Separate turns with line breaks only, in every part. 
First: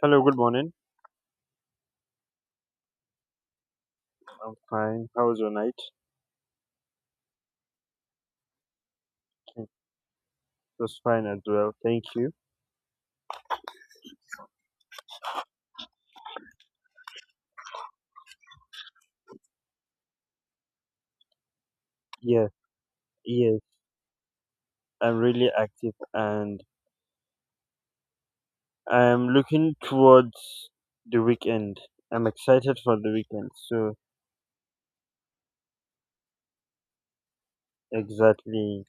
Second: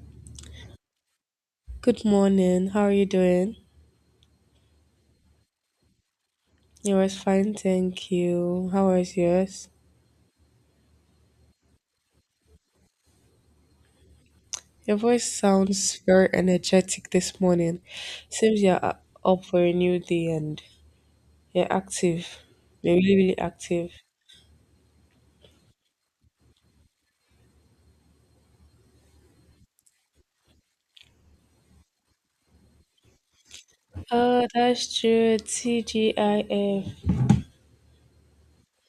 Hello, good morning.
Good morning. How are you doing?
I'm fine. How was your night?
It was fine, thank you. How was
It
yours?
was fine as well. Thank you.
Your voice sounds very energetic this morning. Seems you're up for a new day and you're active.
Yeah,
You're really, really
yes.
active.
I'm really active and I'm looking towards the weekend. I'm excited for the weekend. So,
Oh, that's true. TGIF.
exactly,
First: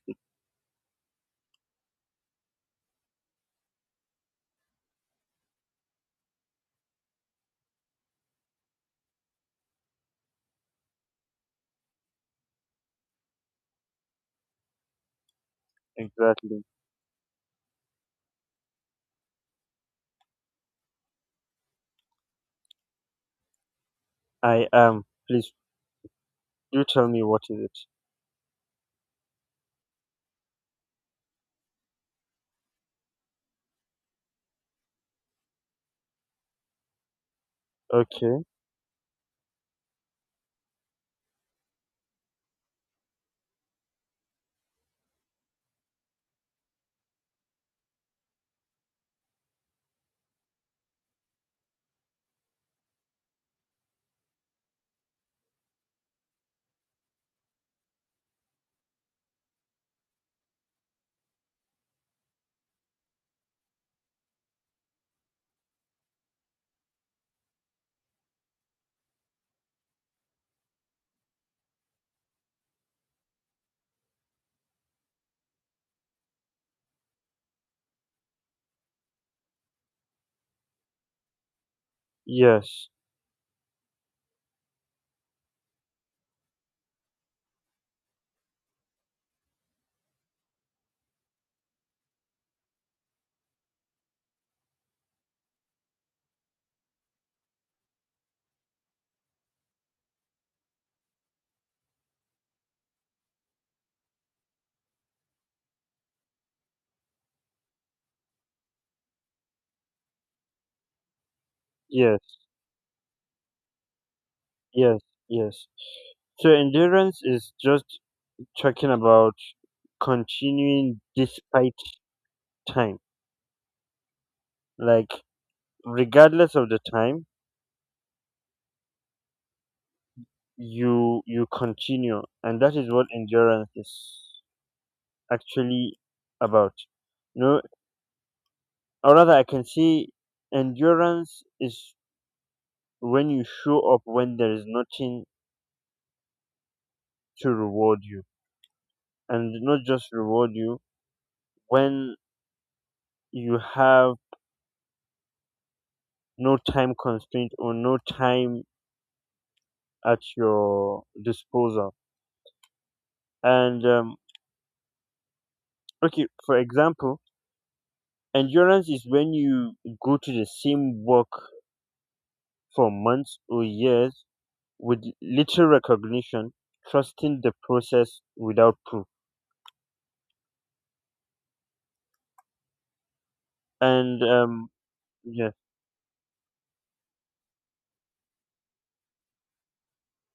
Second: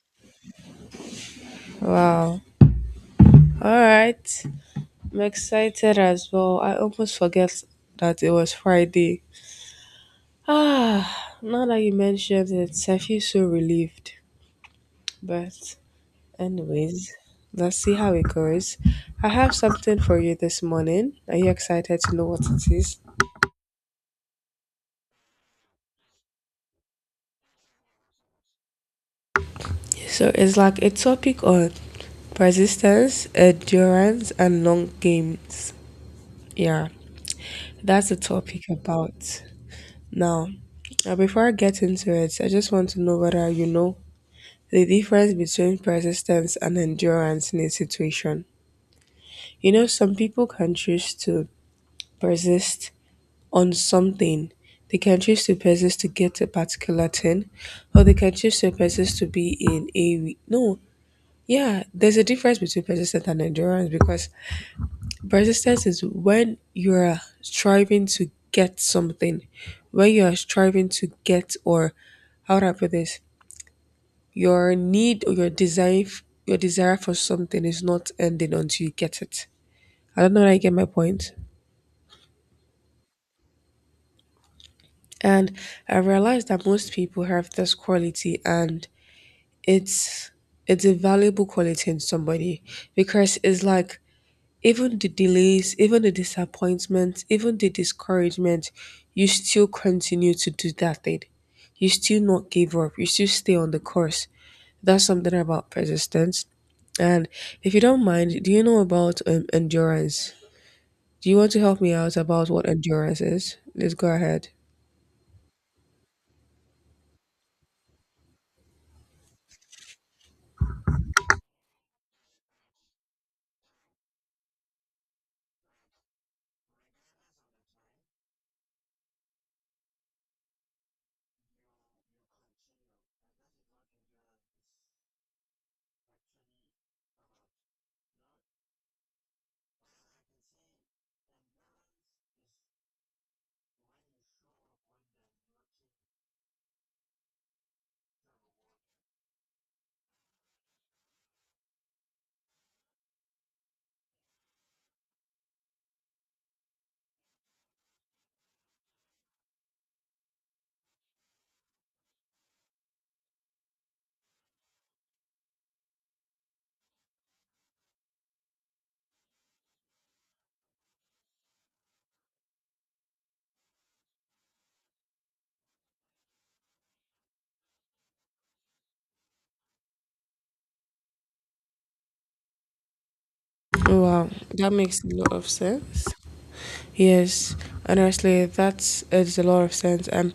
Wow. All right. I'm excited as well. I almost forget that it was Friday. Ah, now that you mentioned it, I feel so relieved. But
exactly.
Anyways, let's see how it goes. I have something for you this morning. Are you excited to know what it is?
I am. Please do tell me what is it.
So it's like a topic on persistence, endurance, and long games. Yeah, that's the
Okay.
topic about. Now, before I get into it, I just want to know whether you know the difference between persistence and endurance in a situation. You know, some people can choose to persist on something. They can choose to persist to get a particular thing, or they can choose to persist to be in a no. Yeah, there's a difference between persistence and endurance because persistence is when you're striving to get something, when you are striving to get or how do I put this? Your need or your desire, your desire for something is not ending until you get it. I don't know if I get my point.
Yes,
And I realized that most people have this quality and it's it's a valuable quality in somebody because it's like even the delays, even the disappointments, even the discouragement, you still continue to do that thing. You still not give up. You still stay on the course. That's something about persistence. And if you don't mind, do you know about endurance? Do you want to help me out
yes,
about what endurance is? Let's go ahead.
yes, yes. So, endurance is just talking about continuing despite time. Like, regardless of the time, you continue, and that is what endurance is actually about you know or rather, I can say endurance is when you show up when there is nothing to reward you, and not just reward you, when you have no time constraint or no time at your disposal. And okay, for example, endurance is when you go to the same work for months or years with little recognition, trusting the process without proof. And
Wow, that makes a lot of
yeah,
sense. Yes, honestly, that is it's a lot of sense.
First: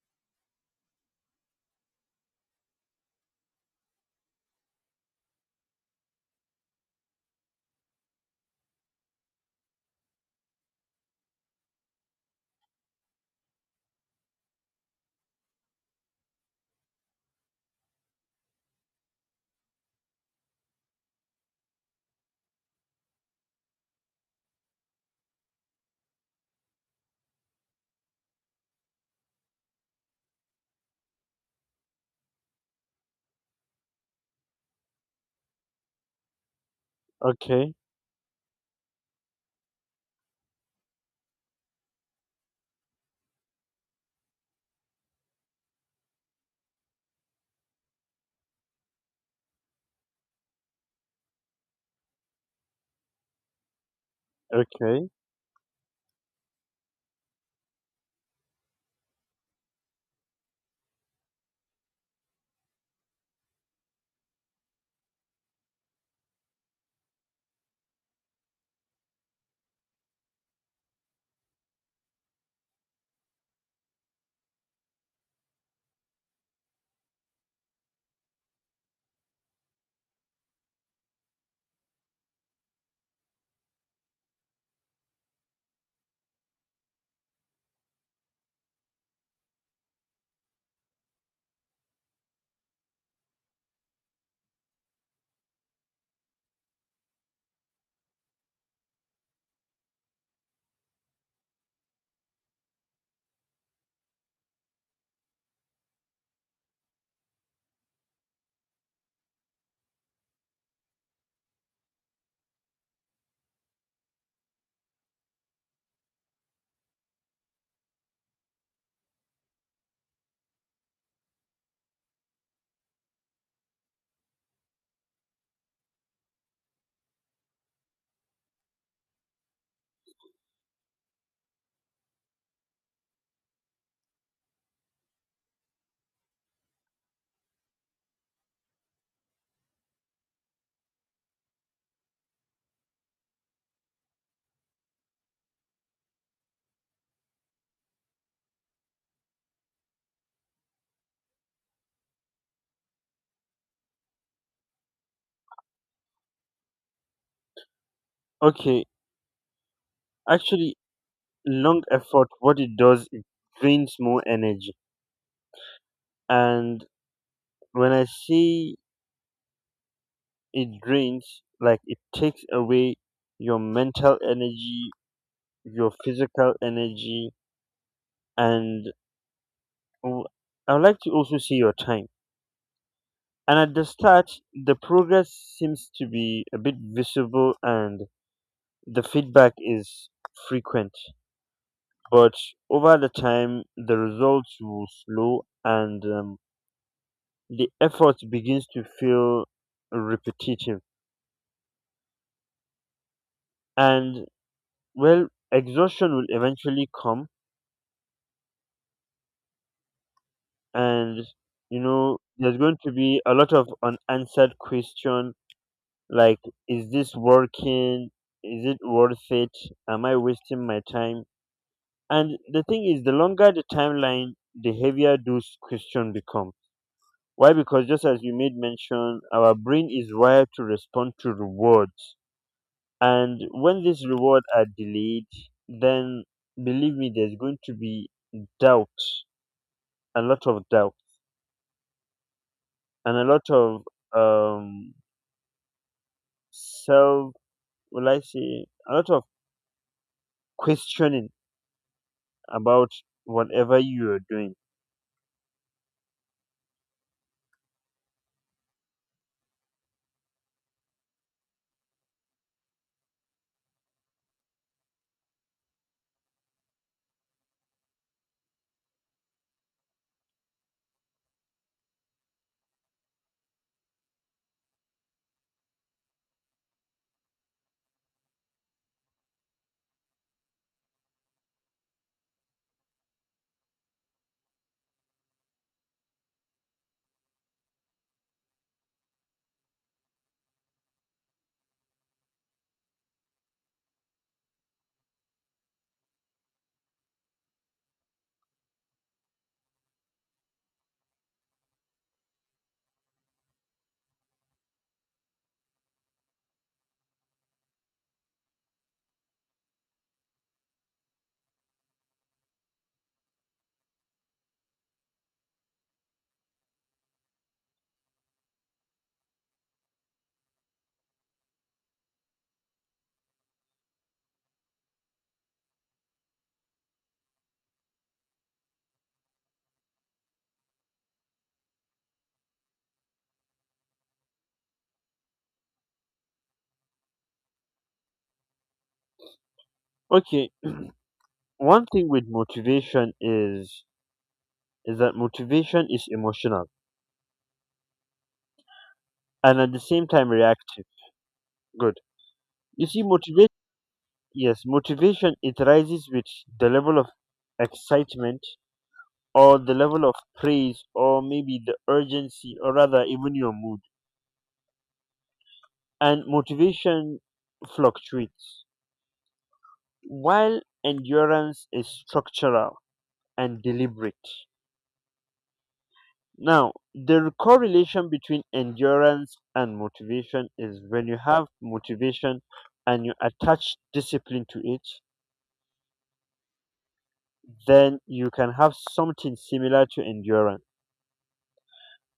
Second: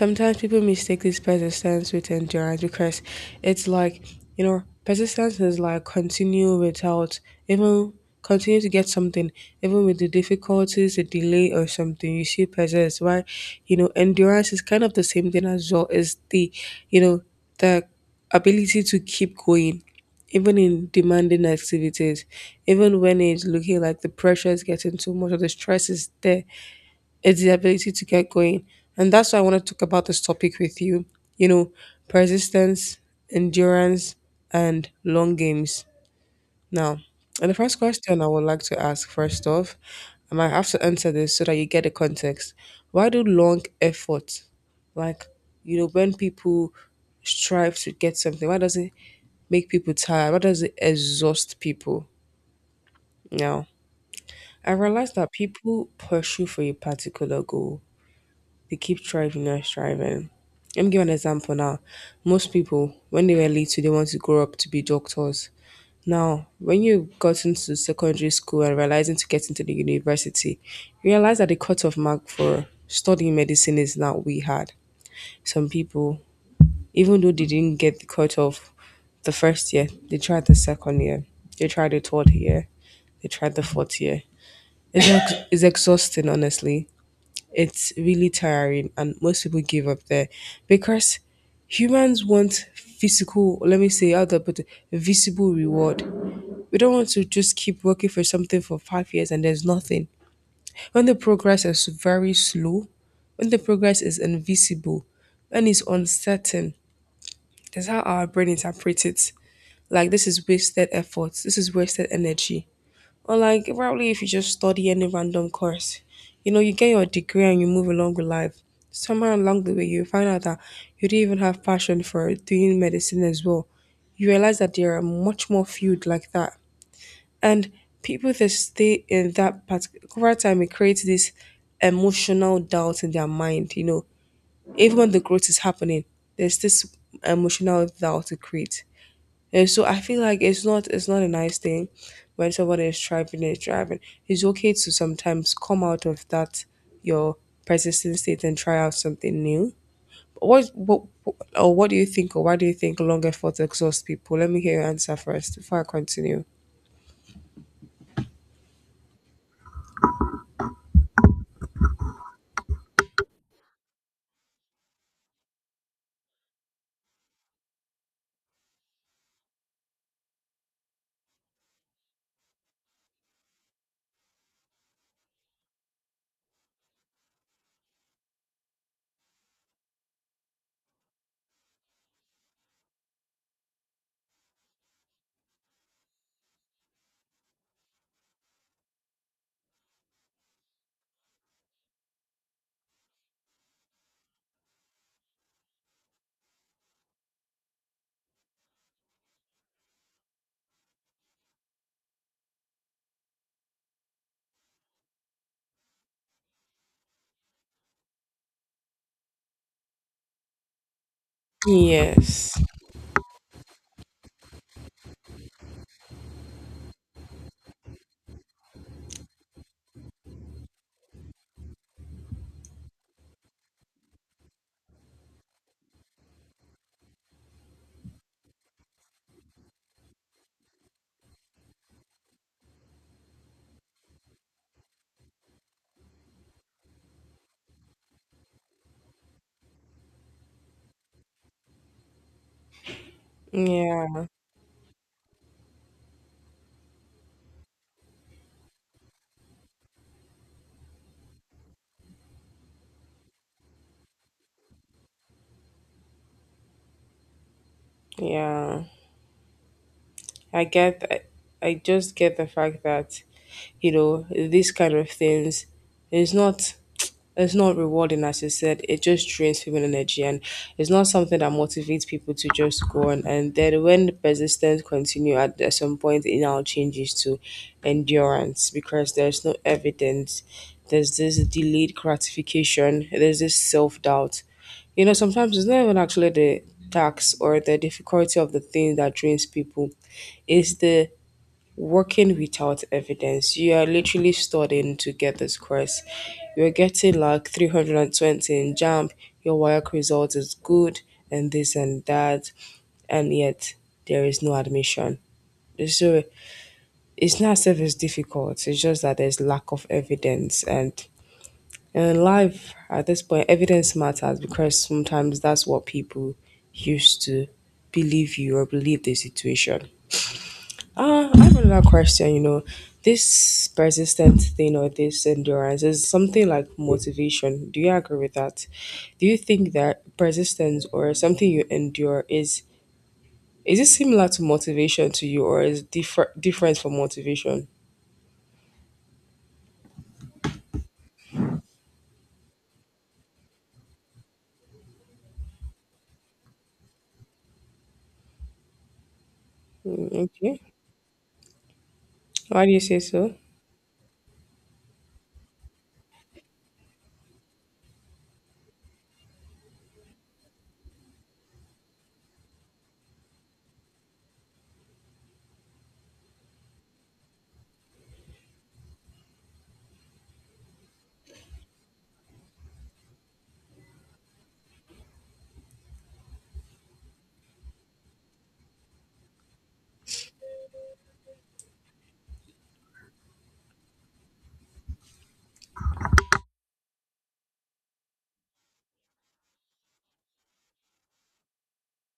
Sometimes people mistake this persistence with endurance because it's like, you know, persistence is like continue without even continue to get something, even with the difficulties, the delay or something. You still persist. Why, you know, endurance is kind of the same thing as well. Is the, you know, the ability to keep going even in demanding activities, even when it's looking like the pressure is getting too much or the stress is there, it's the ability to get going. And that's why I want to talk about this topic with you. You know, persistence, endurance, and long games. Now, and the
okay,
first question I would like to ask first off, I might have to answer this so that you get the context. Why do long effort, like, you know, when people strive to get something, why does it make people tired? What does it exhaust people? Now, I
okay,
realized that people pursue for a particular goal. They keep striving and striving. Let me give an example now. Most people, when they were little, they want to grow up to be doctors. Now, when you got into secondary school and realizing to get into the university, you realize that the cutoff mark for studying medicine is not we had. Some people, even though they didn't get the cutoff the first year, they tried the second year, they tried the third year, they tried the fourth year. It's exhausting, honestly. It's really tiring, and most people give up there because humans want physical, let me say, how do I put it, visible reward. We don't want to just keep working for something for 5 years and there's nothing. When the progress is very slow, when the progress is invisible, when it's uncertain, that's how our brain interprets it. Like, this is wasted effort, this is wasted energy. Or like probably if you just study any random course, you know, you get your degree and you move along with life. Somewhere along the way, you find out that you didn't even have passion for doing medicine as well. You realize that there are much more fields like that, and people that stay in that particular time, it creates this emotional doubt in their mind. You know, even when the growth is happening, there's this emotional doubt it creates. And so I feel like it's not a nice thing when somebody is driving and driving. It's okay to sometimes come out of that your persistent state and try out something new. What or what do you think or why do you think long effort exhaust people? Let me hear your answer first before I continue.
okay. Actually, long effort, what it does, it drains more energy. And when I say it drains, like, it takes away your mental energy, your physical energy, and w- I would like to also see your time. And at the start, the progress seems to be a bit visible, and the feedback is frequent, but over the time the results will slow, and the effort begins to feel repetitive. And well, exhaustion will eventually come, and there's
Yes.
going to be a lot of unanswered question, like, is this working? Is it worth it? Am I wasting my time? And the thing is, the longer the timeline, the heavier those questions become. Why? Because, just as you made mention, our brain is wired to respond to rewards. And when these rewards are delayed, then, believe me, there's going to be doubt, a lot of doubt, and a lot of
Yeah.
um, self, will I say, a lot of questioning about whatever you're doing.
Yeah. I get I, I just get the fact that, you know, these kind of things is not It's not rewarding, as you said. It just drains people energy, and it's not something that motivates people to just go on. And then when persistence continue, at some point, it now changes to endurance because there's no evidence. There's this delayed gratification. There's this self doubt. You know, sometimes it's not even actually the tax or the difficulty of the thing that drains people. It's the working without evidence. You are literally studying to get this course. You're getting like 320 in jump, your work result is good, and this and that, and yet there is no admission. So it's not as if it's difficult, it's just that there's lack of evidence. And in life, at this point, evidence matters because sometimes that's what people used to believe you or believe the situation. I have another question. You know, this persistent thing or this endurance is something like motivation. Do you agree with that? Do you think that persistence or something you endure is it similar to motivation to you or is different from motivation?
Okay, one thing with motivation is that motivation is emotional, and at the same
Mm,
time
okay.
reactive. Good.
Why do you
You
say
see,
so?
motivation, yes, motivation, it rises with the level of excitement, or the level of praise, or maybe the urgency, or rather even your mood. And motivation fluctuates, while endurance is structural and deliberate. Now, the correlation between endurance and motivation is, when you have motivation and you attach discipline to it, then you can have something similar to endurance.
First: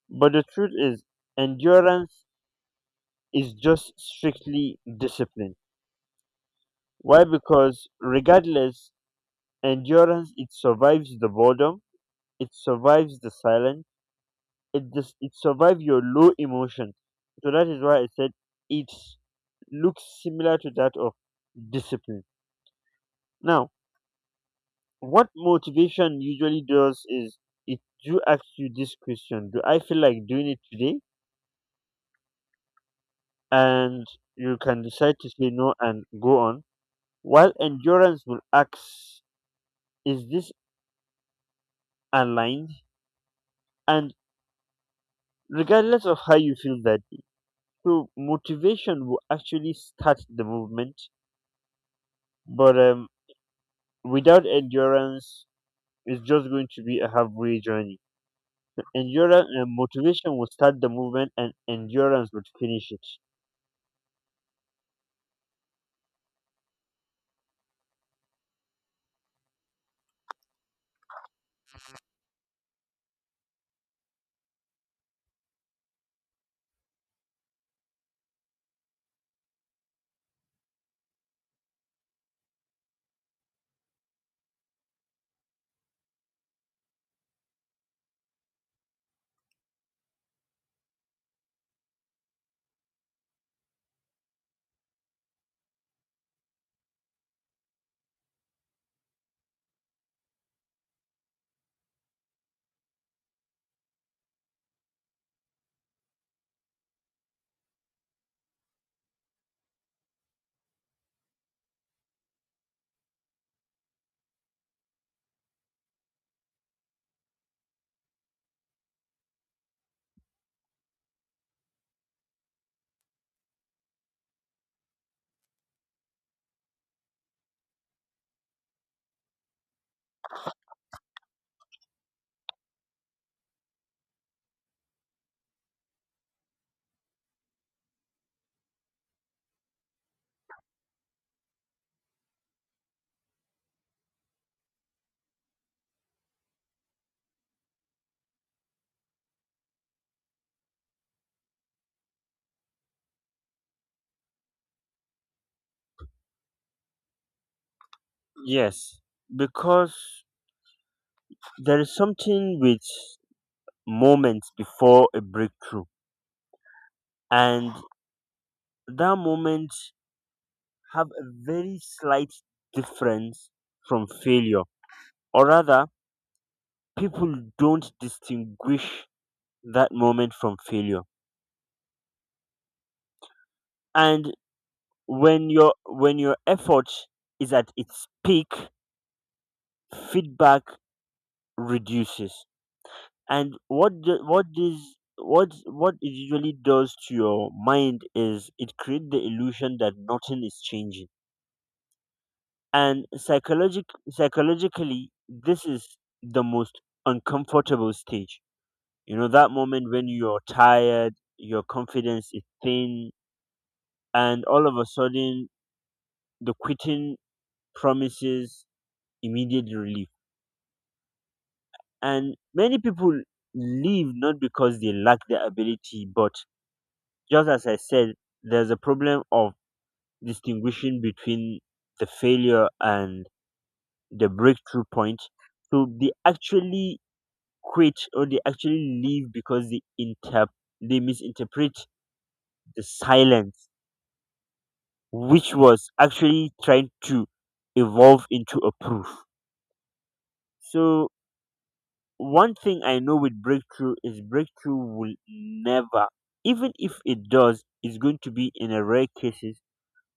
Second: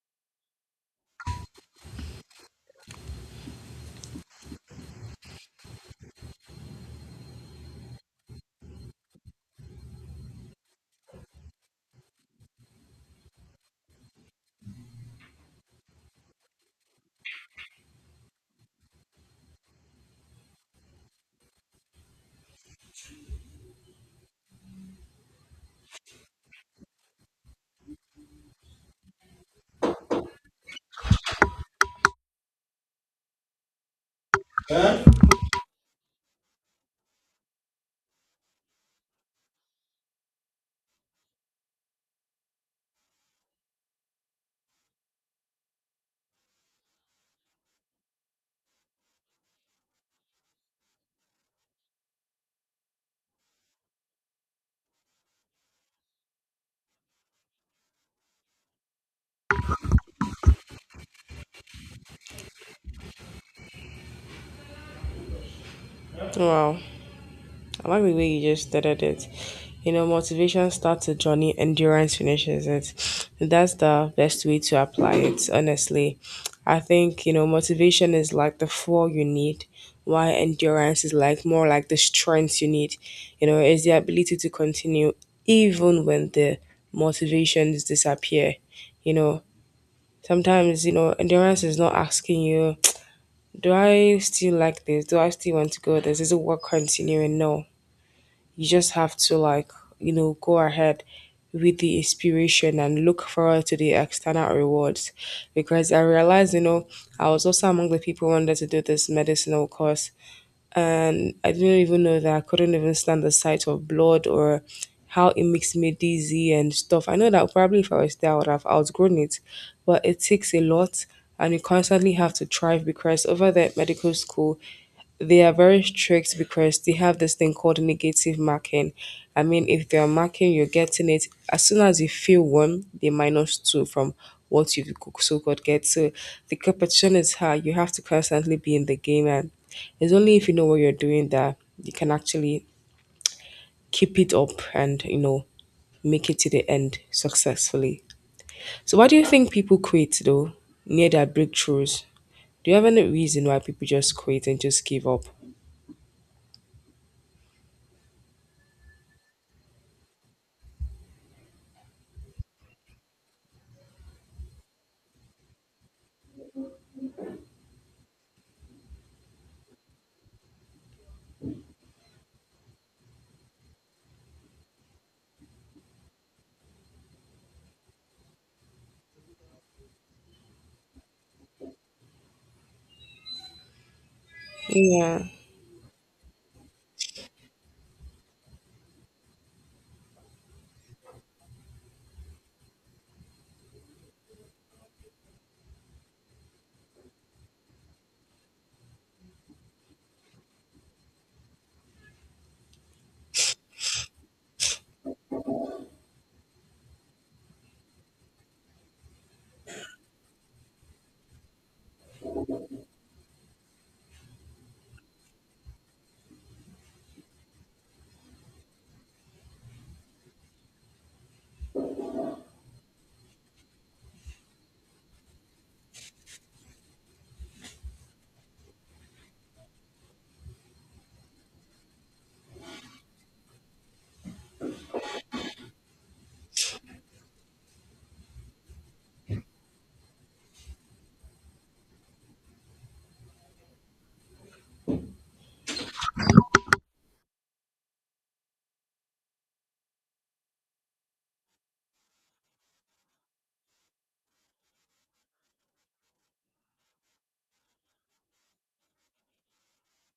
But the truth is, endurance is just strictly discipline. Why? Because, regardless, endurance, it survives the boredom, it survives the silence, it survives your low emotion. So that is why I said it looks similar to that of discipline. Now, what motivation usually does is, it do ask you this question: do I feel like doing it today? And you can decide to say no and go on, while endurance will ask, is this aligned? And regardless of how you feel that, so motivation will actually start the movement, but without endurance, it's just going to be a halfway journey. Endurance and motivation will start the movement, and endurance would finish it.
Wow. I like the way you just started it. You know, motivation starts a journey, endurance finishes it. That's the best way to apply it, honestly. I think, you know, motivation is like the fuel you need, while endurance is like more like the strength you need. You know, it's the ability to continue even when the motivations disappear. You know, sometimes, you know, endurance is not asking you, do I still like this? Do I still want to go this? Is it worth continuing? No, you just have to, like, you know, go ahead with the inspiration and look forward to the external rewards, because I realized, you know, I was also among the people who wanted to do this medicinal course, and I didn't even know that I couldn't even stand the sight of blood or how it makes me dizzy and stuff. I know that probably if I was there I would have outgrown it, but it takes a lot. And you constantly have to thrive, because over there at medical school they are very strict because they have this thing called negative marking. I mean, if they are marking, you're getting it. As soon as you feel one, they minus two from what you so called get. So the competition is high. You have to constantly be in the game, and it's only if you know what you're doing that you can actually keep it up and, you know, make it to the end successfully. So, why do you think people quit though near their breakthroughs? Do you have any reason why people just quit and just give up?
Yes, because there is something with moments before a breakthrough, and that moment have a very slight difference from failure. Or rather, people don't distinguish that moment from failure. And
Yeah.
when your effort is at its peak, feedback reduces. And what do, what does what it usually does to your mind is, it creates the illusion that nothing is changing. And psychologically, this is the most uncomfortable stage. You know, that moment when you're tired, your confidence is thin, and all of a sudden the quitting promises immediate relief. And many people leave not because they lack the ability, but, just as I said, there's a problem of distinguishing between the failure and the breakthrough point. So they actually quit, or they actually leave, because they misinterpret the silence, which was actually trying to evolve into a proof. So one thing I know with breakthrough is, breakthrough will never, even if it does, it's going to be in a rare cases,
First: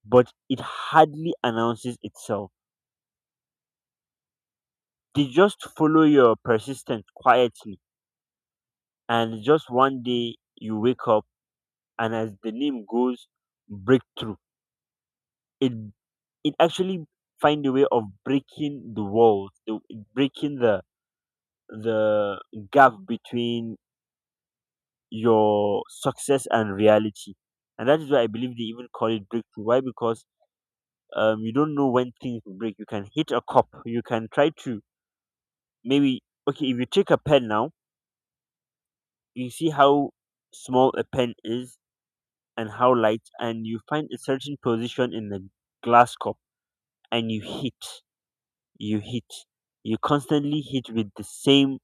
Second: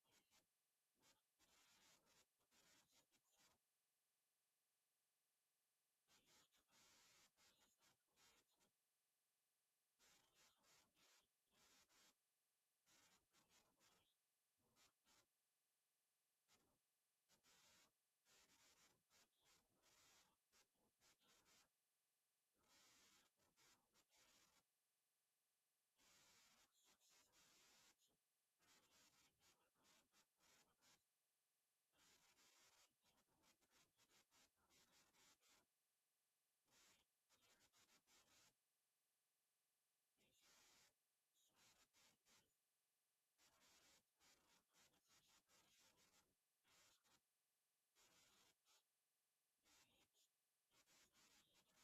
but it hardly announces itself. They just follow your persistence quietly, and just one day you wake up, and as the name goes, breakthrough. It it actually find a way of breaking the walls, breaking the gap between your success and reality. And that is why I believe they even call it breakthrough. Why? Because you don't know when things will break. You can hit a cup. You can try to maybe, okay, if you take a pen now, you see how small a pen is and how light, and you find a certain position in the glass cup, and you hit, you constantly hit with the same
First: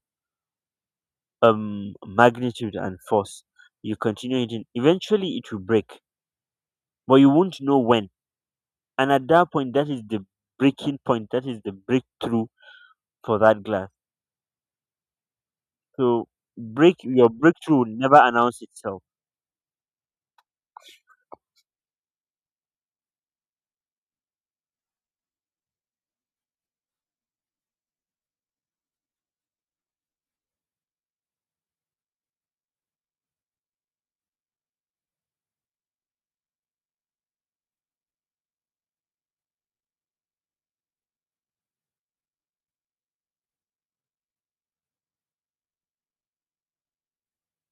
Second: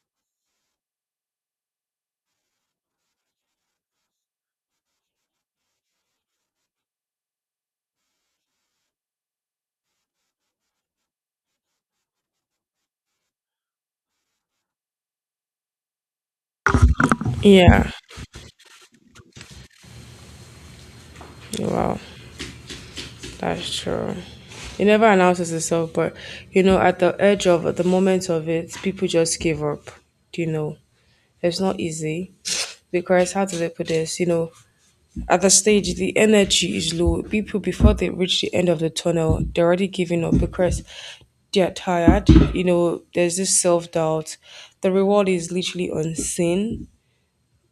magnitude and force. You continue hitting. Eventually, it will break, but you won't know when. And at that point, that is the breaking point. That is the breakthrough for that glass. So break your breakthrough will
Yeah.
never announce itself.
Wow, that's true. It never announces itself, but you know, at the edge of at the moment of it, people just give up. You know, it's not easy because how do they put this? You know, at the stage, the energy is low. People before they reach the end of the tunnel, they're already giving up because they're tired. You know, there's this self doubt. The reward is literally unseen,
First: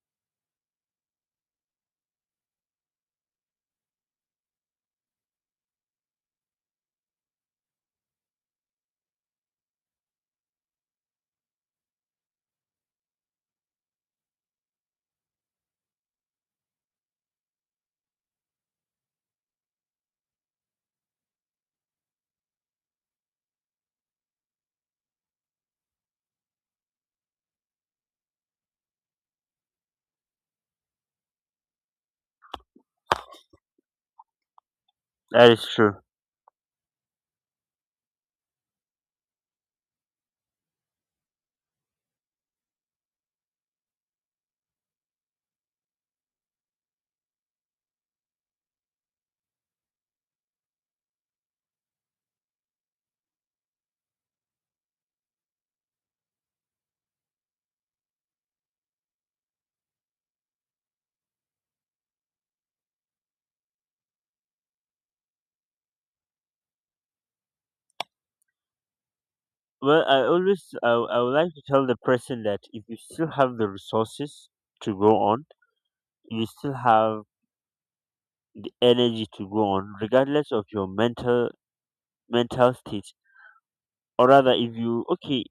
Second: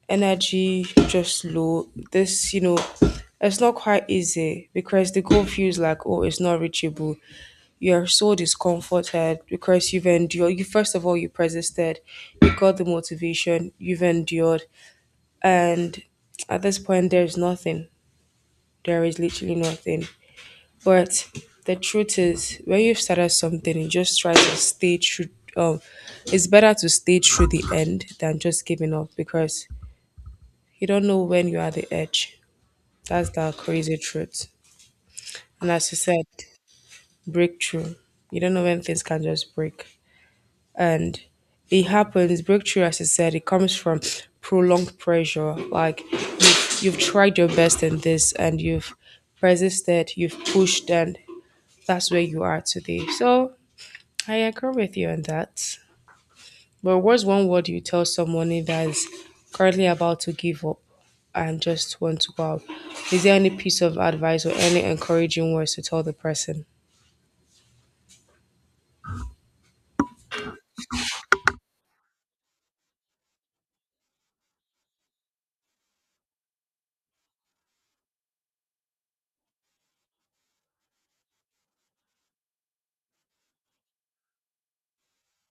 energy just low. This, you know, it's not quite easy because the goal feels like, oh, it's not reachable. You're so discomforted because you've endured. You first of all, you persisted, you got the motivation, you've endured, and at this point, there's nothing. There is literally nothing. But the truth is, when you've started something, you just try to stay true. Um, it's better to stay through the end than just giving up because you don't know when you're at the edge. That's the crazy truth.
That is
And as you
true.
said, breakthrough. You don't know when things can just break. And it happens, breakthrough, as you said, it comes from prolonged pressure. Like you've tried your best in this and you've persisted, you've pushed, and that's where you are today. So I agree with you on that. But what's one word you tell someone that's currently about to give up and just want to go out? Is there any piece of advice or any encouraging words to tell the person?
Well, I would like to tell the person that, if you still have the resources to go on, you still have the energy to go on, regardless of your mental state. Or rather, if you, okay,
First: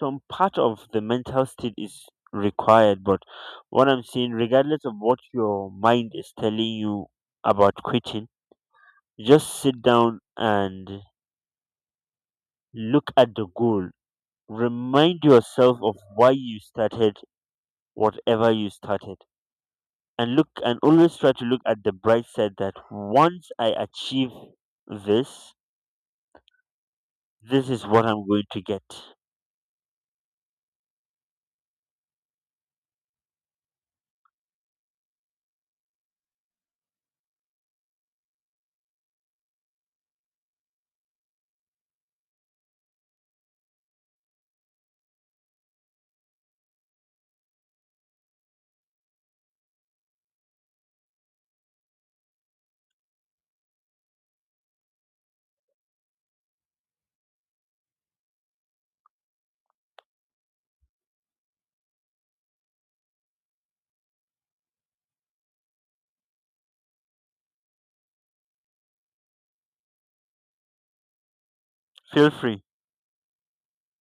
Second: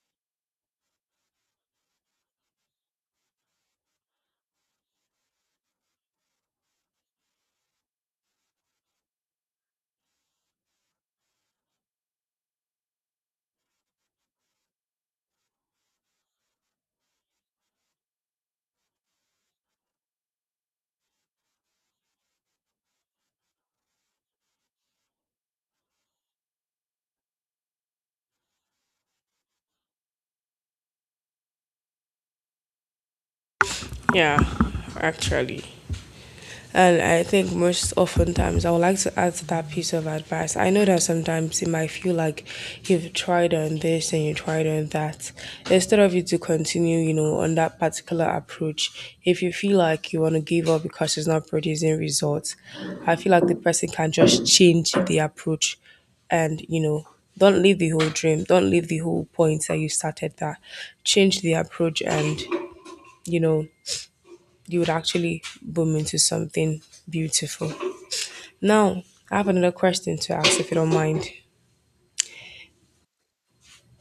some part of the mental state is required, but what I'm saying, regardless of what your mind is telling you about quitting, just sit down and look at the goal, remind yourself of why you started whatever you started, and look, and always try to look at the bright side, that once I achieve this, this is what I'm going to get.
Yeah, actually. And I think most oftentimes I would like to add to that piece of advice. I know that sometimes it might feel like you've tried on this and you tried on that. Instead of you to continue, on that particular approach, if you feel like you want to give up because it's not producing results, I feel like the person can just change the approach and don't leave the whole dream, don't leave the whole point that you started that. Change the approach and, you know, you would actually boom into something beautiful. Now, I have another question to ask if you don't mind.
Feel free.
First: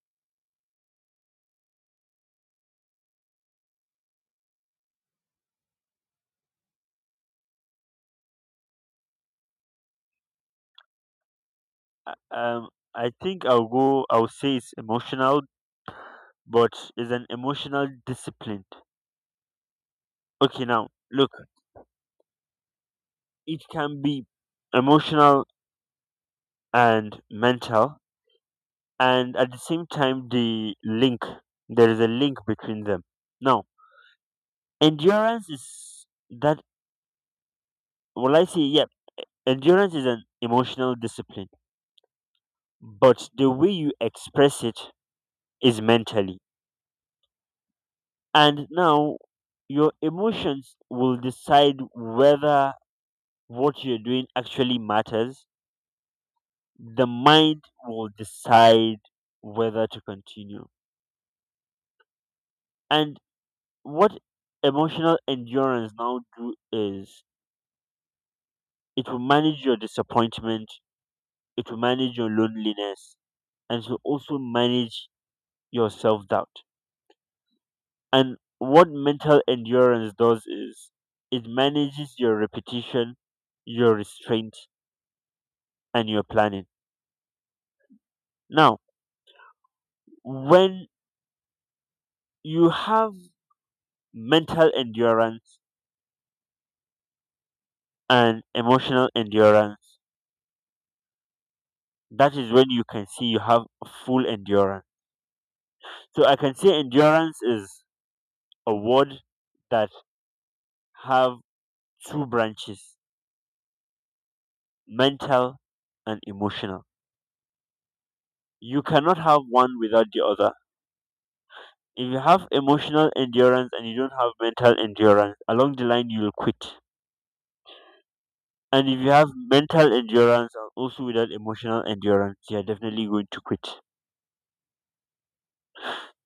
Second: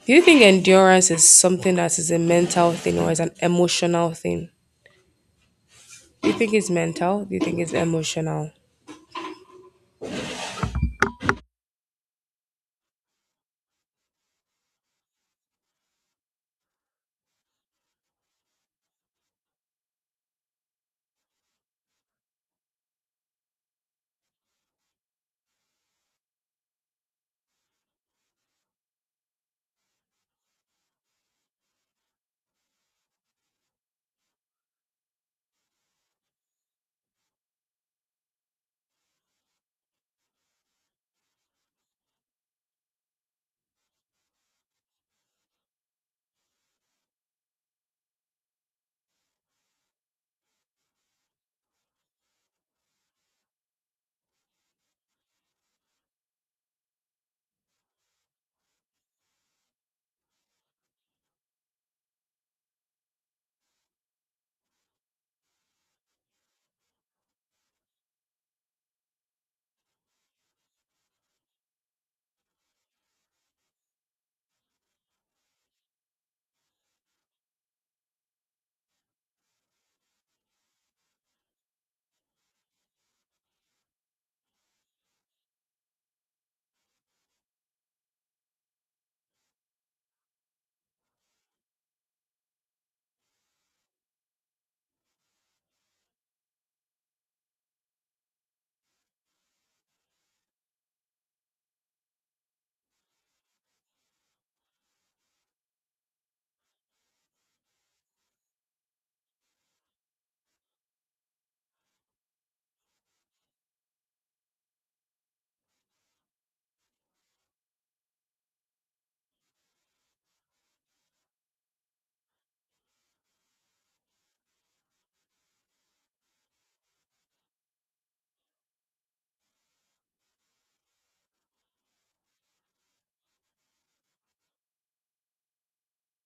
Do you think endurance is something that is a mental thing or is an emotional thing? Do you think it's mental? Do you think it's emotional?
Uh, Um, I think I'll go. I'll say it's emotional, but it's an emotional discipline. Okay, now look, it can be emotional and mental, and at the same time, there is a link between them. Now, endurance is that. Well, I say, yeah, endurance is an emotional discipline, but the way you express it is mentally. And now, your emotions will decide whether what you're doing actually matters; the mind will decide whether to continue. And what emotional endurance now do is, it will manage your disappointment, it will manage your loneliness, and it will also manage your self doubt. And what mental endurance does is, it manages your repetition, your restraint, and your planning. Now, when you have mental endurance and emotional endurance, that is when you can see you have full endurance. So I can say endurance is a word that have two branches: mental and emotional. You cannot have one without the other. If you have emotional endurance and you don't have mental endurance, along the line you will quit. And if you have mental endurance and also without emotional endurance, you are definitely going to quit.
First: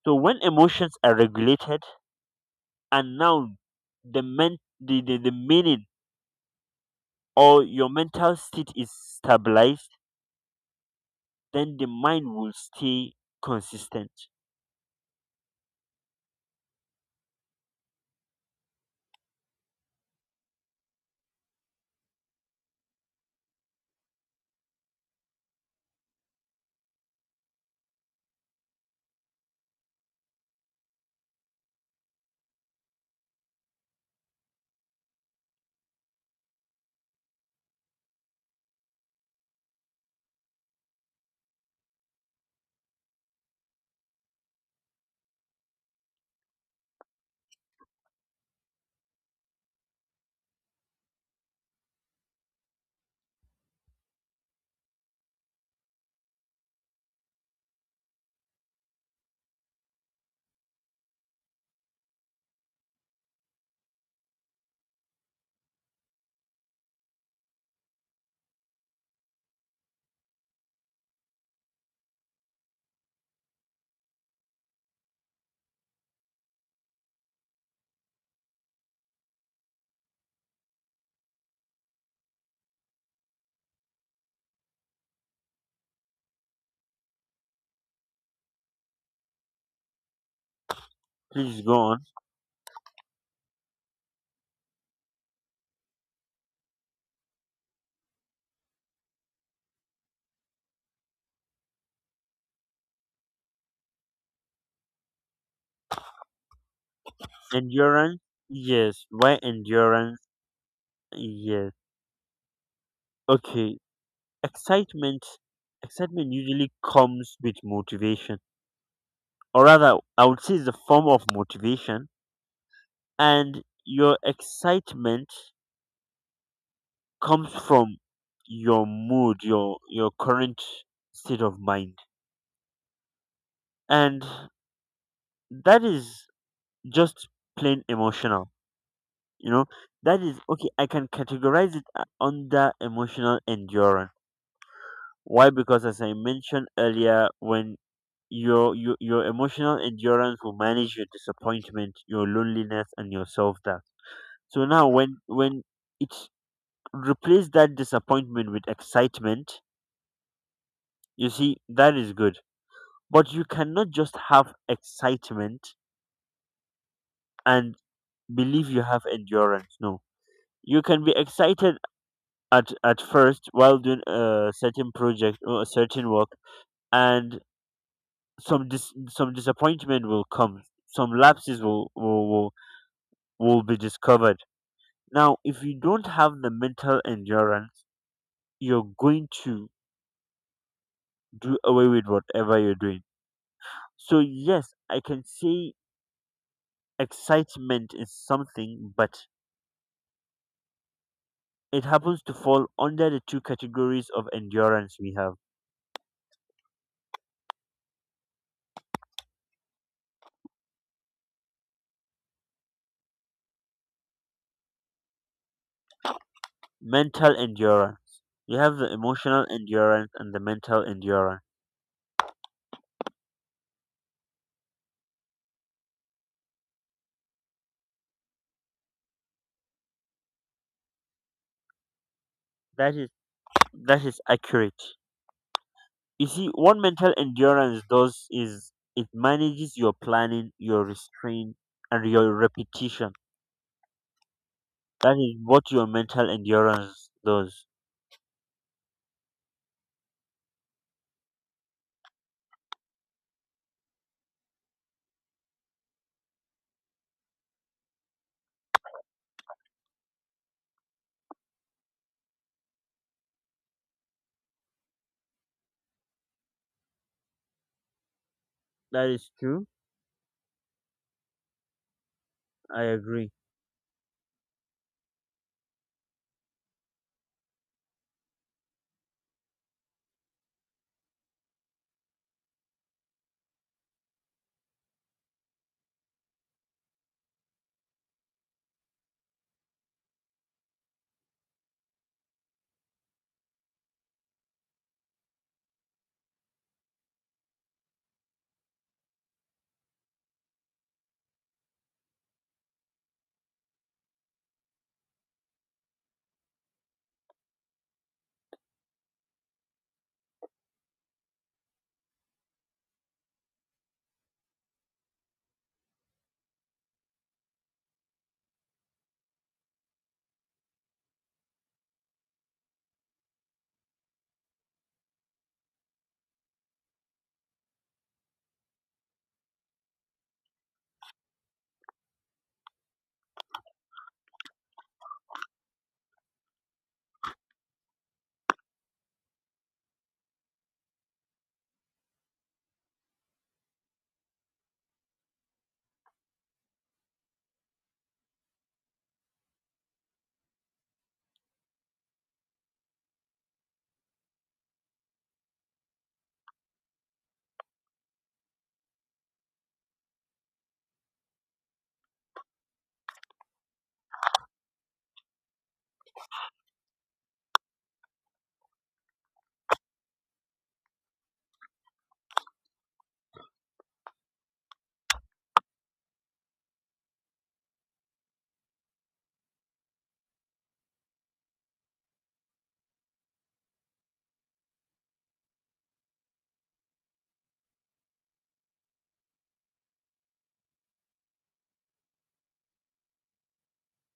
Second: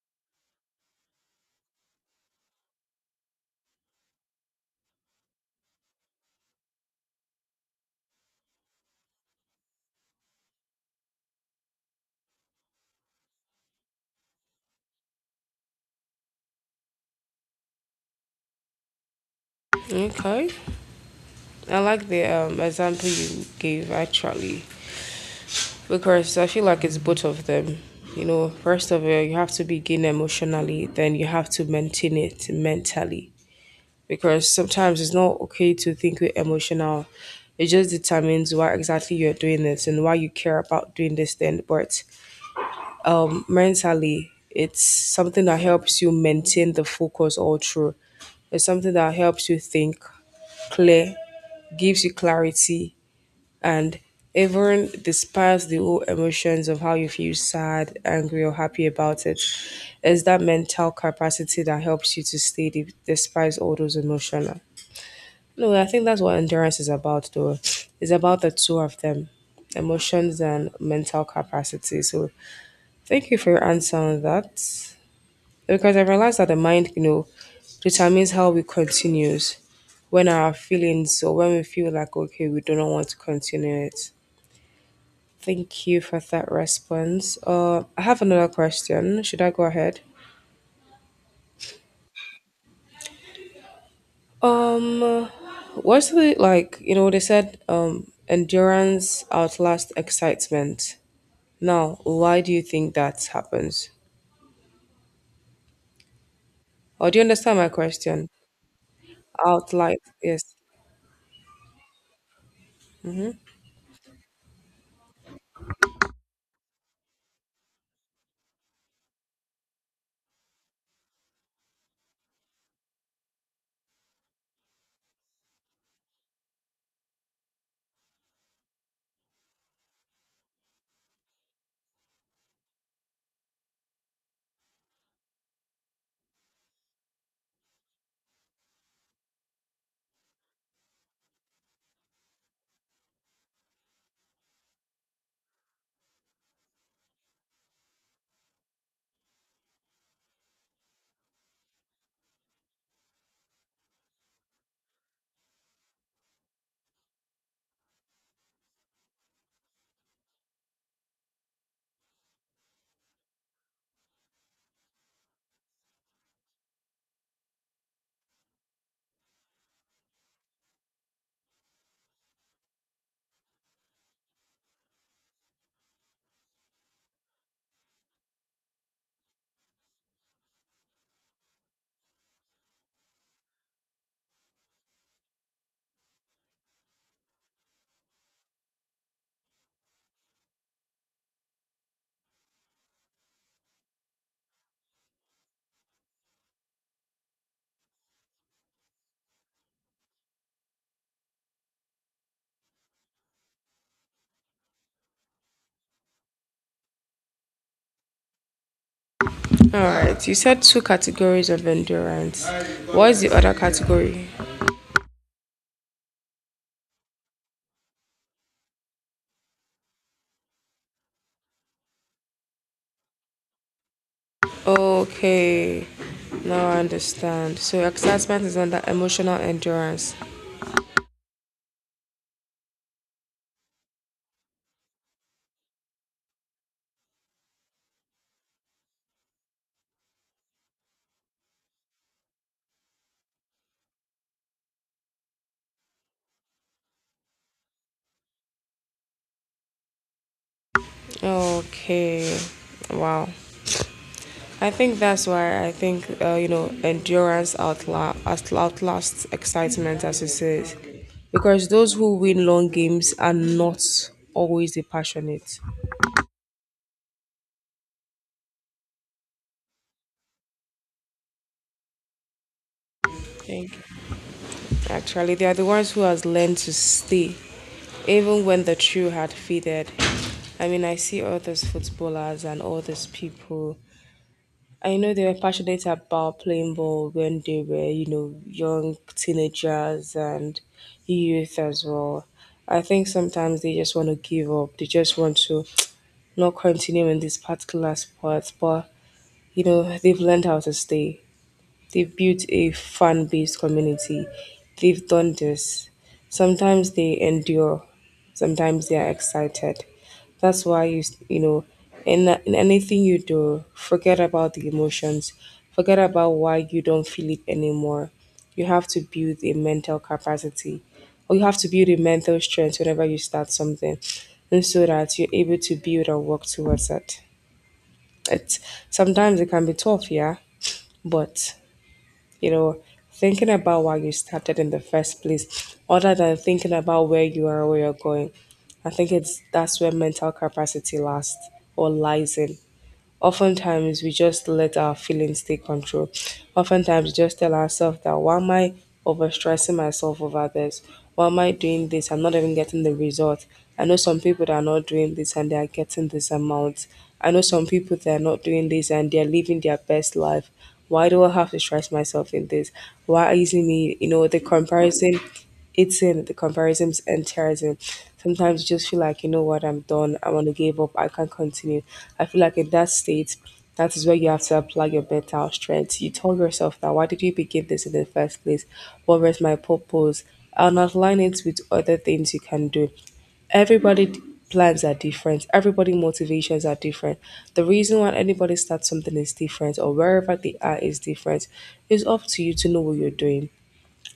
So when emotions are regulated, and noun, the meaning, or your mental state is stabilized, then the mind will stay consistent.
Okay. I like the example you gave actually because I feel like it's both of them. You know, first of all, you have to begin emotionally, then you have to maintain it mentally. Because sometimes it's not okay to think we're emotional. It just determines why exactly you're doing this and why you care about doing this thing. But mentally, it's something that helps you maintain the focus all through. It's something that helps you think clear, gives you clarity, and even despite the whole emotions of how you feel sad, angry, or happy about it, it's that mental capacity that helps you to stay deep despite all those emotions. No, I think that's what endurance is about, though. It's about the two of them, emotions and mental capacity. So, thank you for your answer on that. Because I realized that the mind determines how we continues when our feelings or when we feel like okay, we do not want to continue it. Thank you for that response. I have another question. Should I go ahead?
Please go on.
Um, what's the like? They said endurance outlasts excitement. Now, why do you think that happens? Or do you understand my
Endurance,
question?
yes, why
Outline,
endurance?
yes.
Yes, okay. Excitement excitement usually comes with motivation, or rather, I would say it's a form of motivation. And your excitement comes from your mood, your current state of mind, and that is just plain emotional. You know, that is okay, I can categorize it under emotional endurance. Why? Because, as I mentioned earlier, when your emotional endurance will manage your disappointment, your loneliness, and your self-doubt. So now, when it's replace that disappointment with excitement, you see that is good. But you cannot just have excitement and believe you have endurance. No, you can be excited at first while doing a certain project or a certain work, and some disappointment will come, some lapses will be discovered. Now, if you don't have the mental endurance, you're going to do away with whatever you're doing. So yes, I can say excitement is something, but it happens to fall under the two categories of endurance we have.
All right, you said two categories of endurance. What is the other category?
Mental endurance. You have the emotional endurance and the mental endurance.
Okay, now I understand. So, excitement is under emotional endurance.
That is that is accurate. You see, what mental endurance does is, it manages your planning, your restraint, and your repetition. That is what your mental endurance does.
Okay, wow. I think that's why I think, endurance outlasts excitement, as it says. Because those who win long games are not always the passionate.
That is true. I agree.
Thank you. Actually, they are the ones who has learned to stay, even when the true had faded. I mean, I see all these footballers and all these people. I know they were passionate about playing ball when they were, you know, young teenagers and youth as well. I think sometimes they just want to give up. They just want to not continue in this particular sport, but you know, they've learned how to stay. They've built a fan based community. They've done this. Sometimes they endure, sometimes they are excited. That's why you know, in anything you do, forget about the emotions, forget about why you don't feel it anymore. You have to build a mental capacity, or you have to build a mental strength whenever you start something, and so that you're able to build and work towards it. It's Sometimes it can be tough, yeah, but you know, thinking about why you started in the first place, other than thinking about where you are, where you're going. I think it's that's where mental capacity lasts or lies in. Oftentimes, we just let our feelings take control. Oftentimes, we just tell ourselves that why am I overstressing myself over this? Why am I doing this? I'm not even getting the result. I know some people that are not doing this and they are getting this amount. I know some people that are not doing this and they are living their best life. Why do I have to stress myself in this? Why isn't me, you know, the comparison eating, the comparisons and terrorism. Sometimes you just feel like, you know what, I'm done. I want to give up. I can't continue. I feel like in that state, that is where you have to apply your mental strength. You tell yourself that why did you begin this in the first place? What was my purpose? And align it with other things you can do. Everybody d- plans are different. Everybody motivations are different. The reason why anybody starts something is different or wherever they are is different. It's up to you to know what you're doing.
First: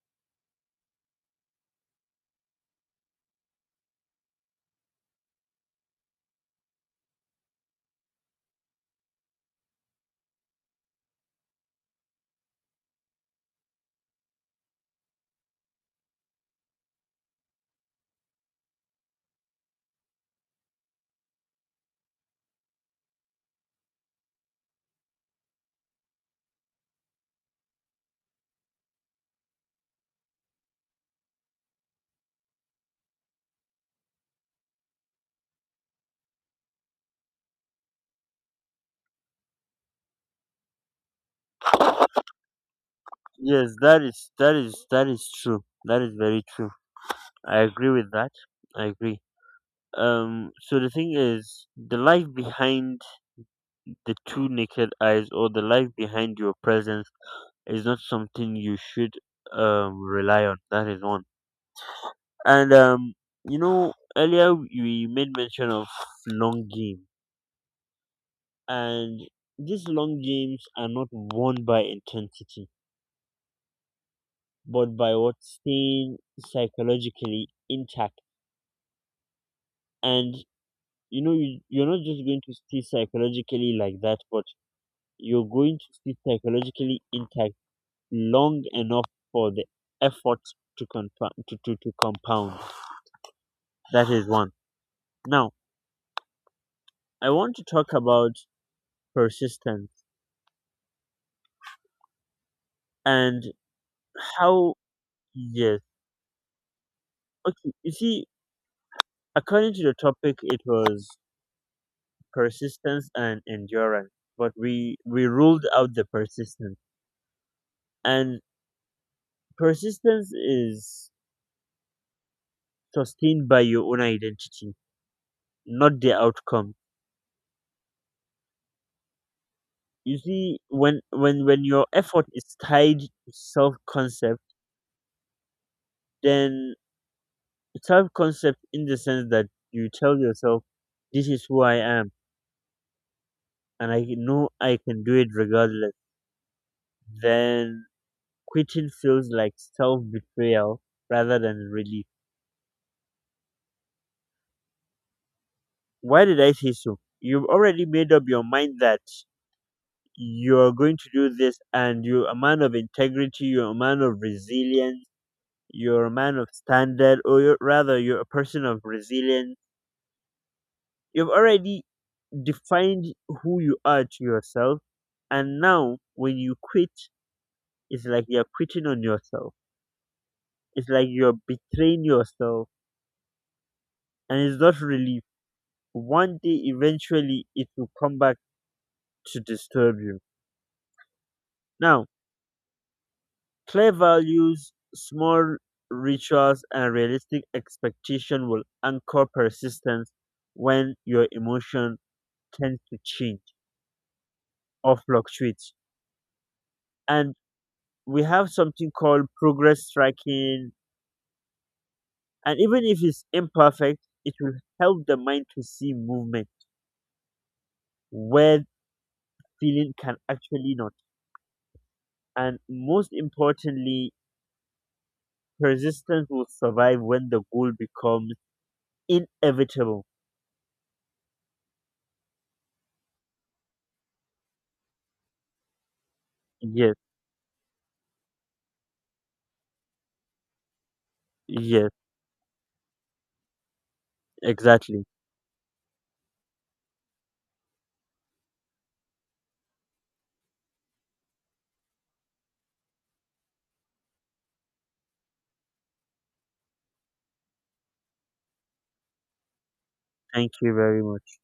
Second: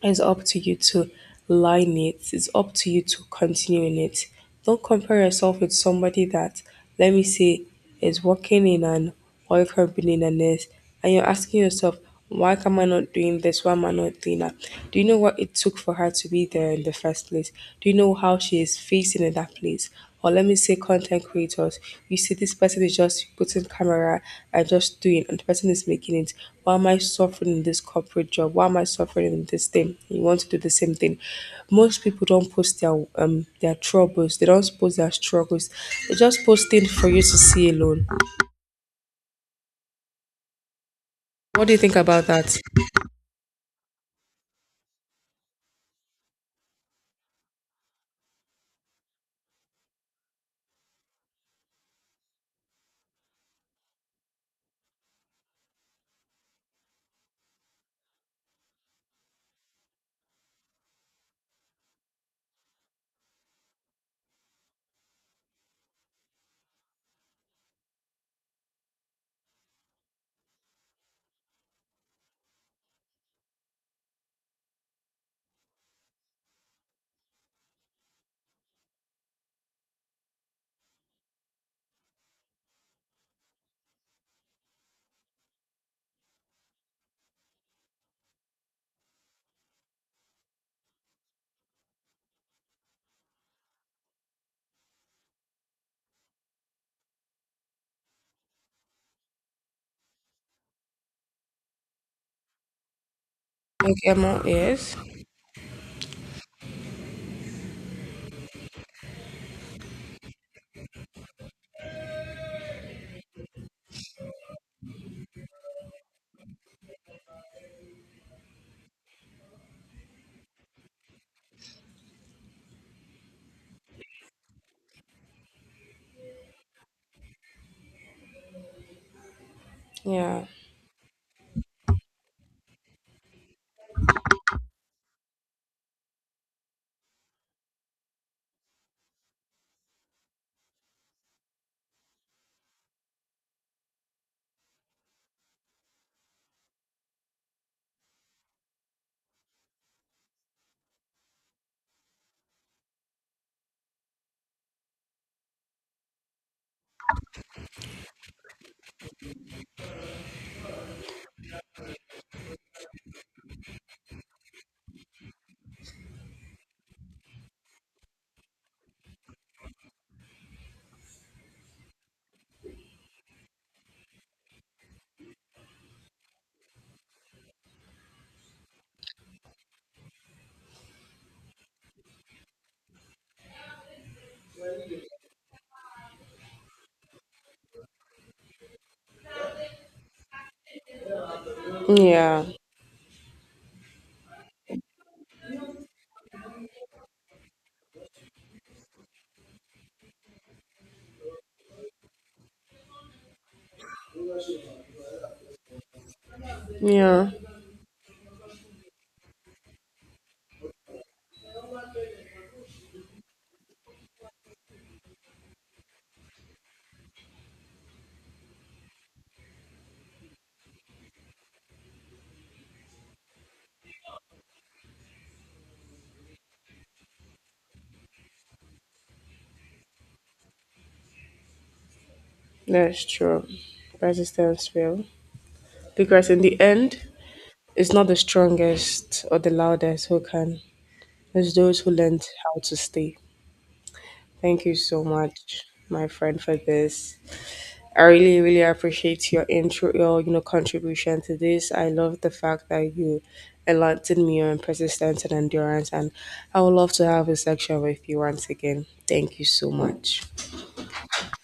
It's up to you to line it. It's up to you to continue in it. Don't compare yourself with somebody that, let me say, is working in an oil company and is and you're asking yourself, why am I not doing this? Why am I not doing that? Do you know what it took for her to be there in the first place? Do you know how she is facing in that place? Or let me say, content creators, you see this person is just putting camera and just doing, and the person is making it. Why am I suffering in this corporate job? Why am I suffering in this thing? You want to do the same thing. Most people don't post their troubles. They don't post their struggles. They just post things for you to see alone. What do you think about that?
Yes, that is true. That is very true. I agree with that. I agree. So, the thing is, the life behind the two naked eyes, or the life behind your presence, is not something you should rely on. That is one. And earlier we made mention of long game, and these long games are not won by intensity, but by what, staying psychologically intact. And you're not just going to stay psychologically like that, but you're going to stay psychologically intact long enough for the effort to compound. To compound. That is one. Now, I want to talk about persistence and.
Okay, Emma,
How?
yes.
Yes. Okay, you see, according to the topic, it was persistence and endurance, but we ruled out the persistence. And persistence is sustained by your own identity, not the outcome. You
Yeah,
see, when when your effort is tied to self concept, then, self concept in the sense that you tell yourself, "This is who I am, and I know I can do it regardless." Then quitting feels like self betrayal rather than relief. Why did I say so? You've already made up your mind that you're going to do this, and you're a man of integrity, you're a man of resilience, you're a man of standard, or rather, you're a person of resilience. You've already defined who you are to yourself, and now when you quit, it's like you're quitting on yourself. It's like you're betraying yourself, and it's not relief. One day, eventually, it will come back to disturb you. Now,
yeah,
clear values, small rituals, and realistic expectation will anchor persistence when your emotion tends to change or fluctuate.
yeah,
And we have something called progress tracking, and even if it's imperfect, it will help the mind to see movement where feeling can actually not. And most importantly, persistence will survive when the goal becomes inevitable.
that's true. Resistance will. Because in the
Yes,
end, it's not the strongest or the loudest who can, it's those
yes,
who learned how to stay. Thank you
exactly.
so much, my friend, for this. I really, really appreciate your intro, your contribution to this. I love the fact that you enlightened me on persistence and endurance, and I would love to have a section with you once again. Thank you so much.
Thank you very much.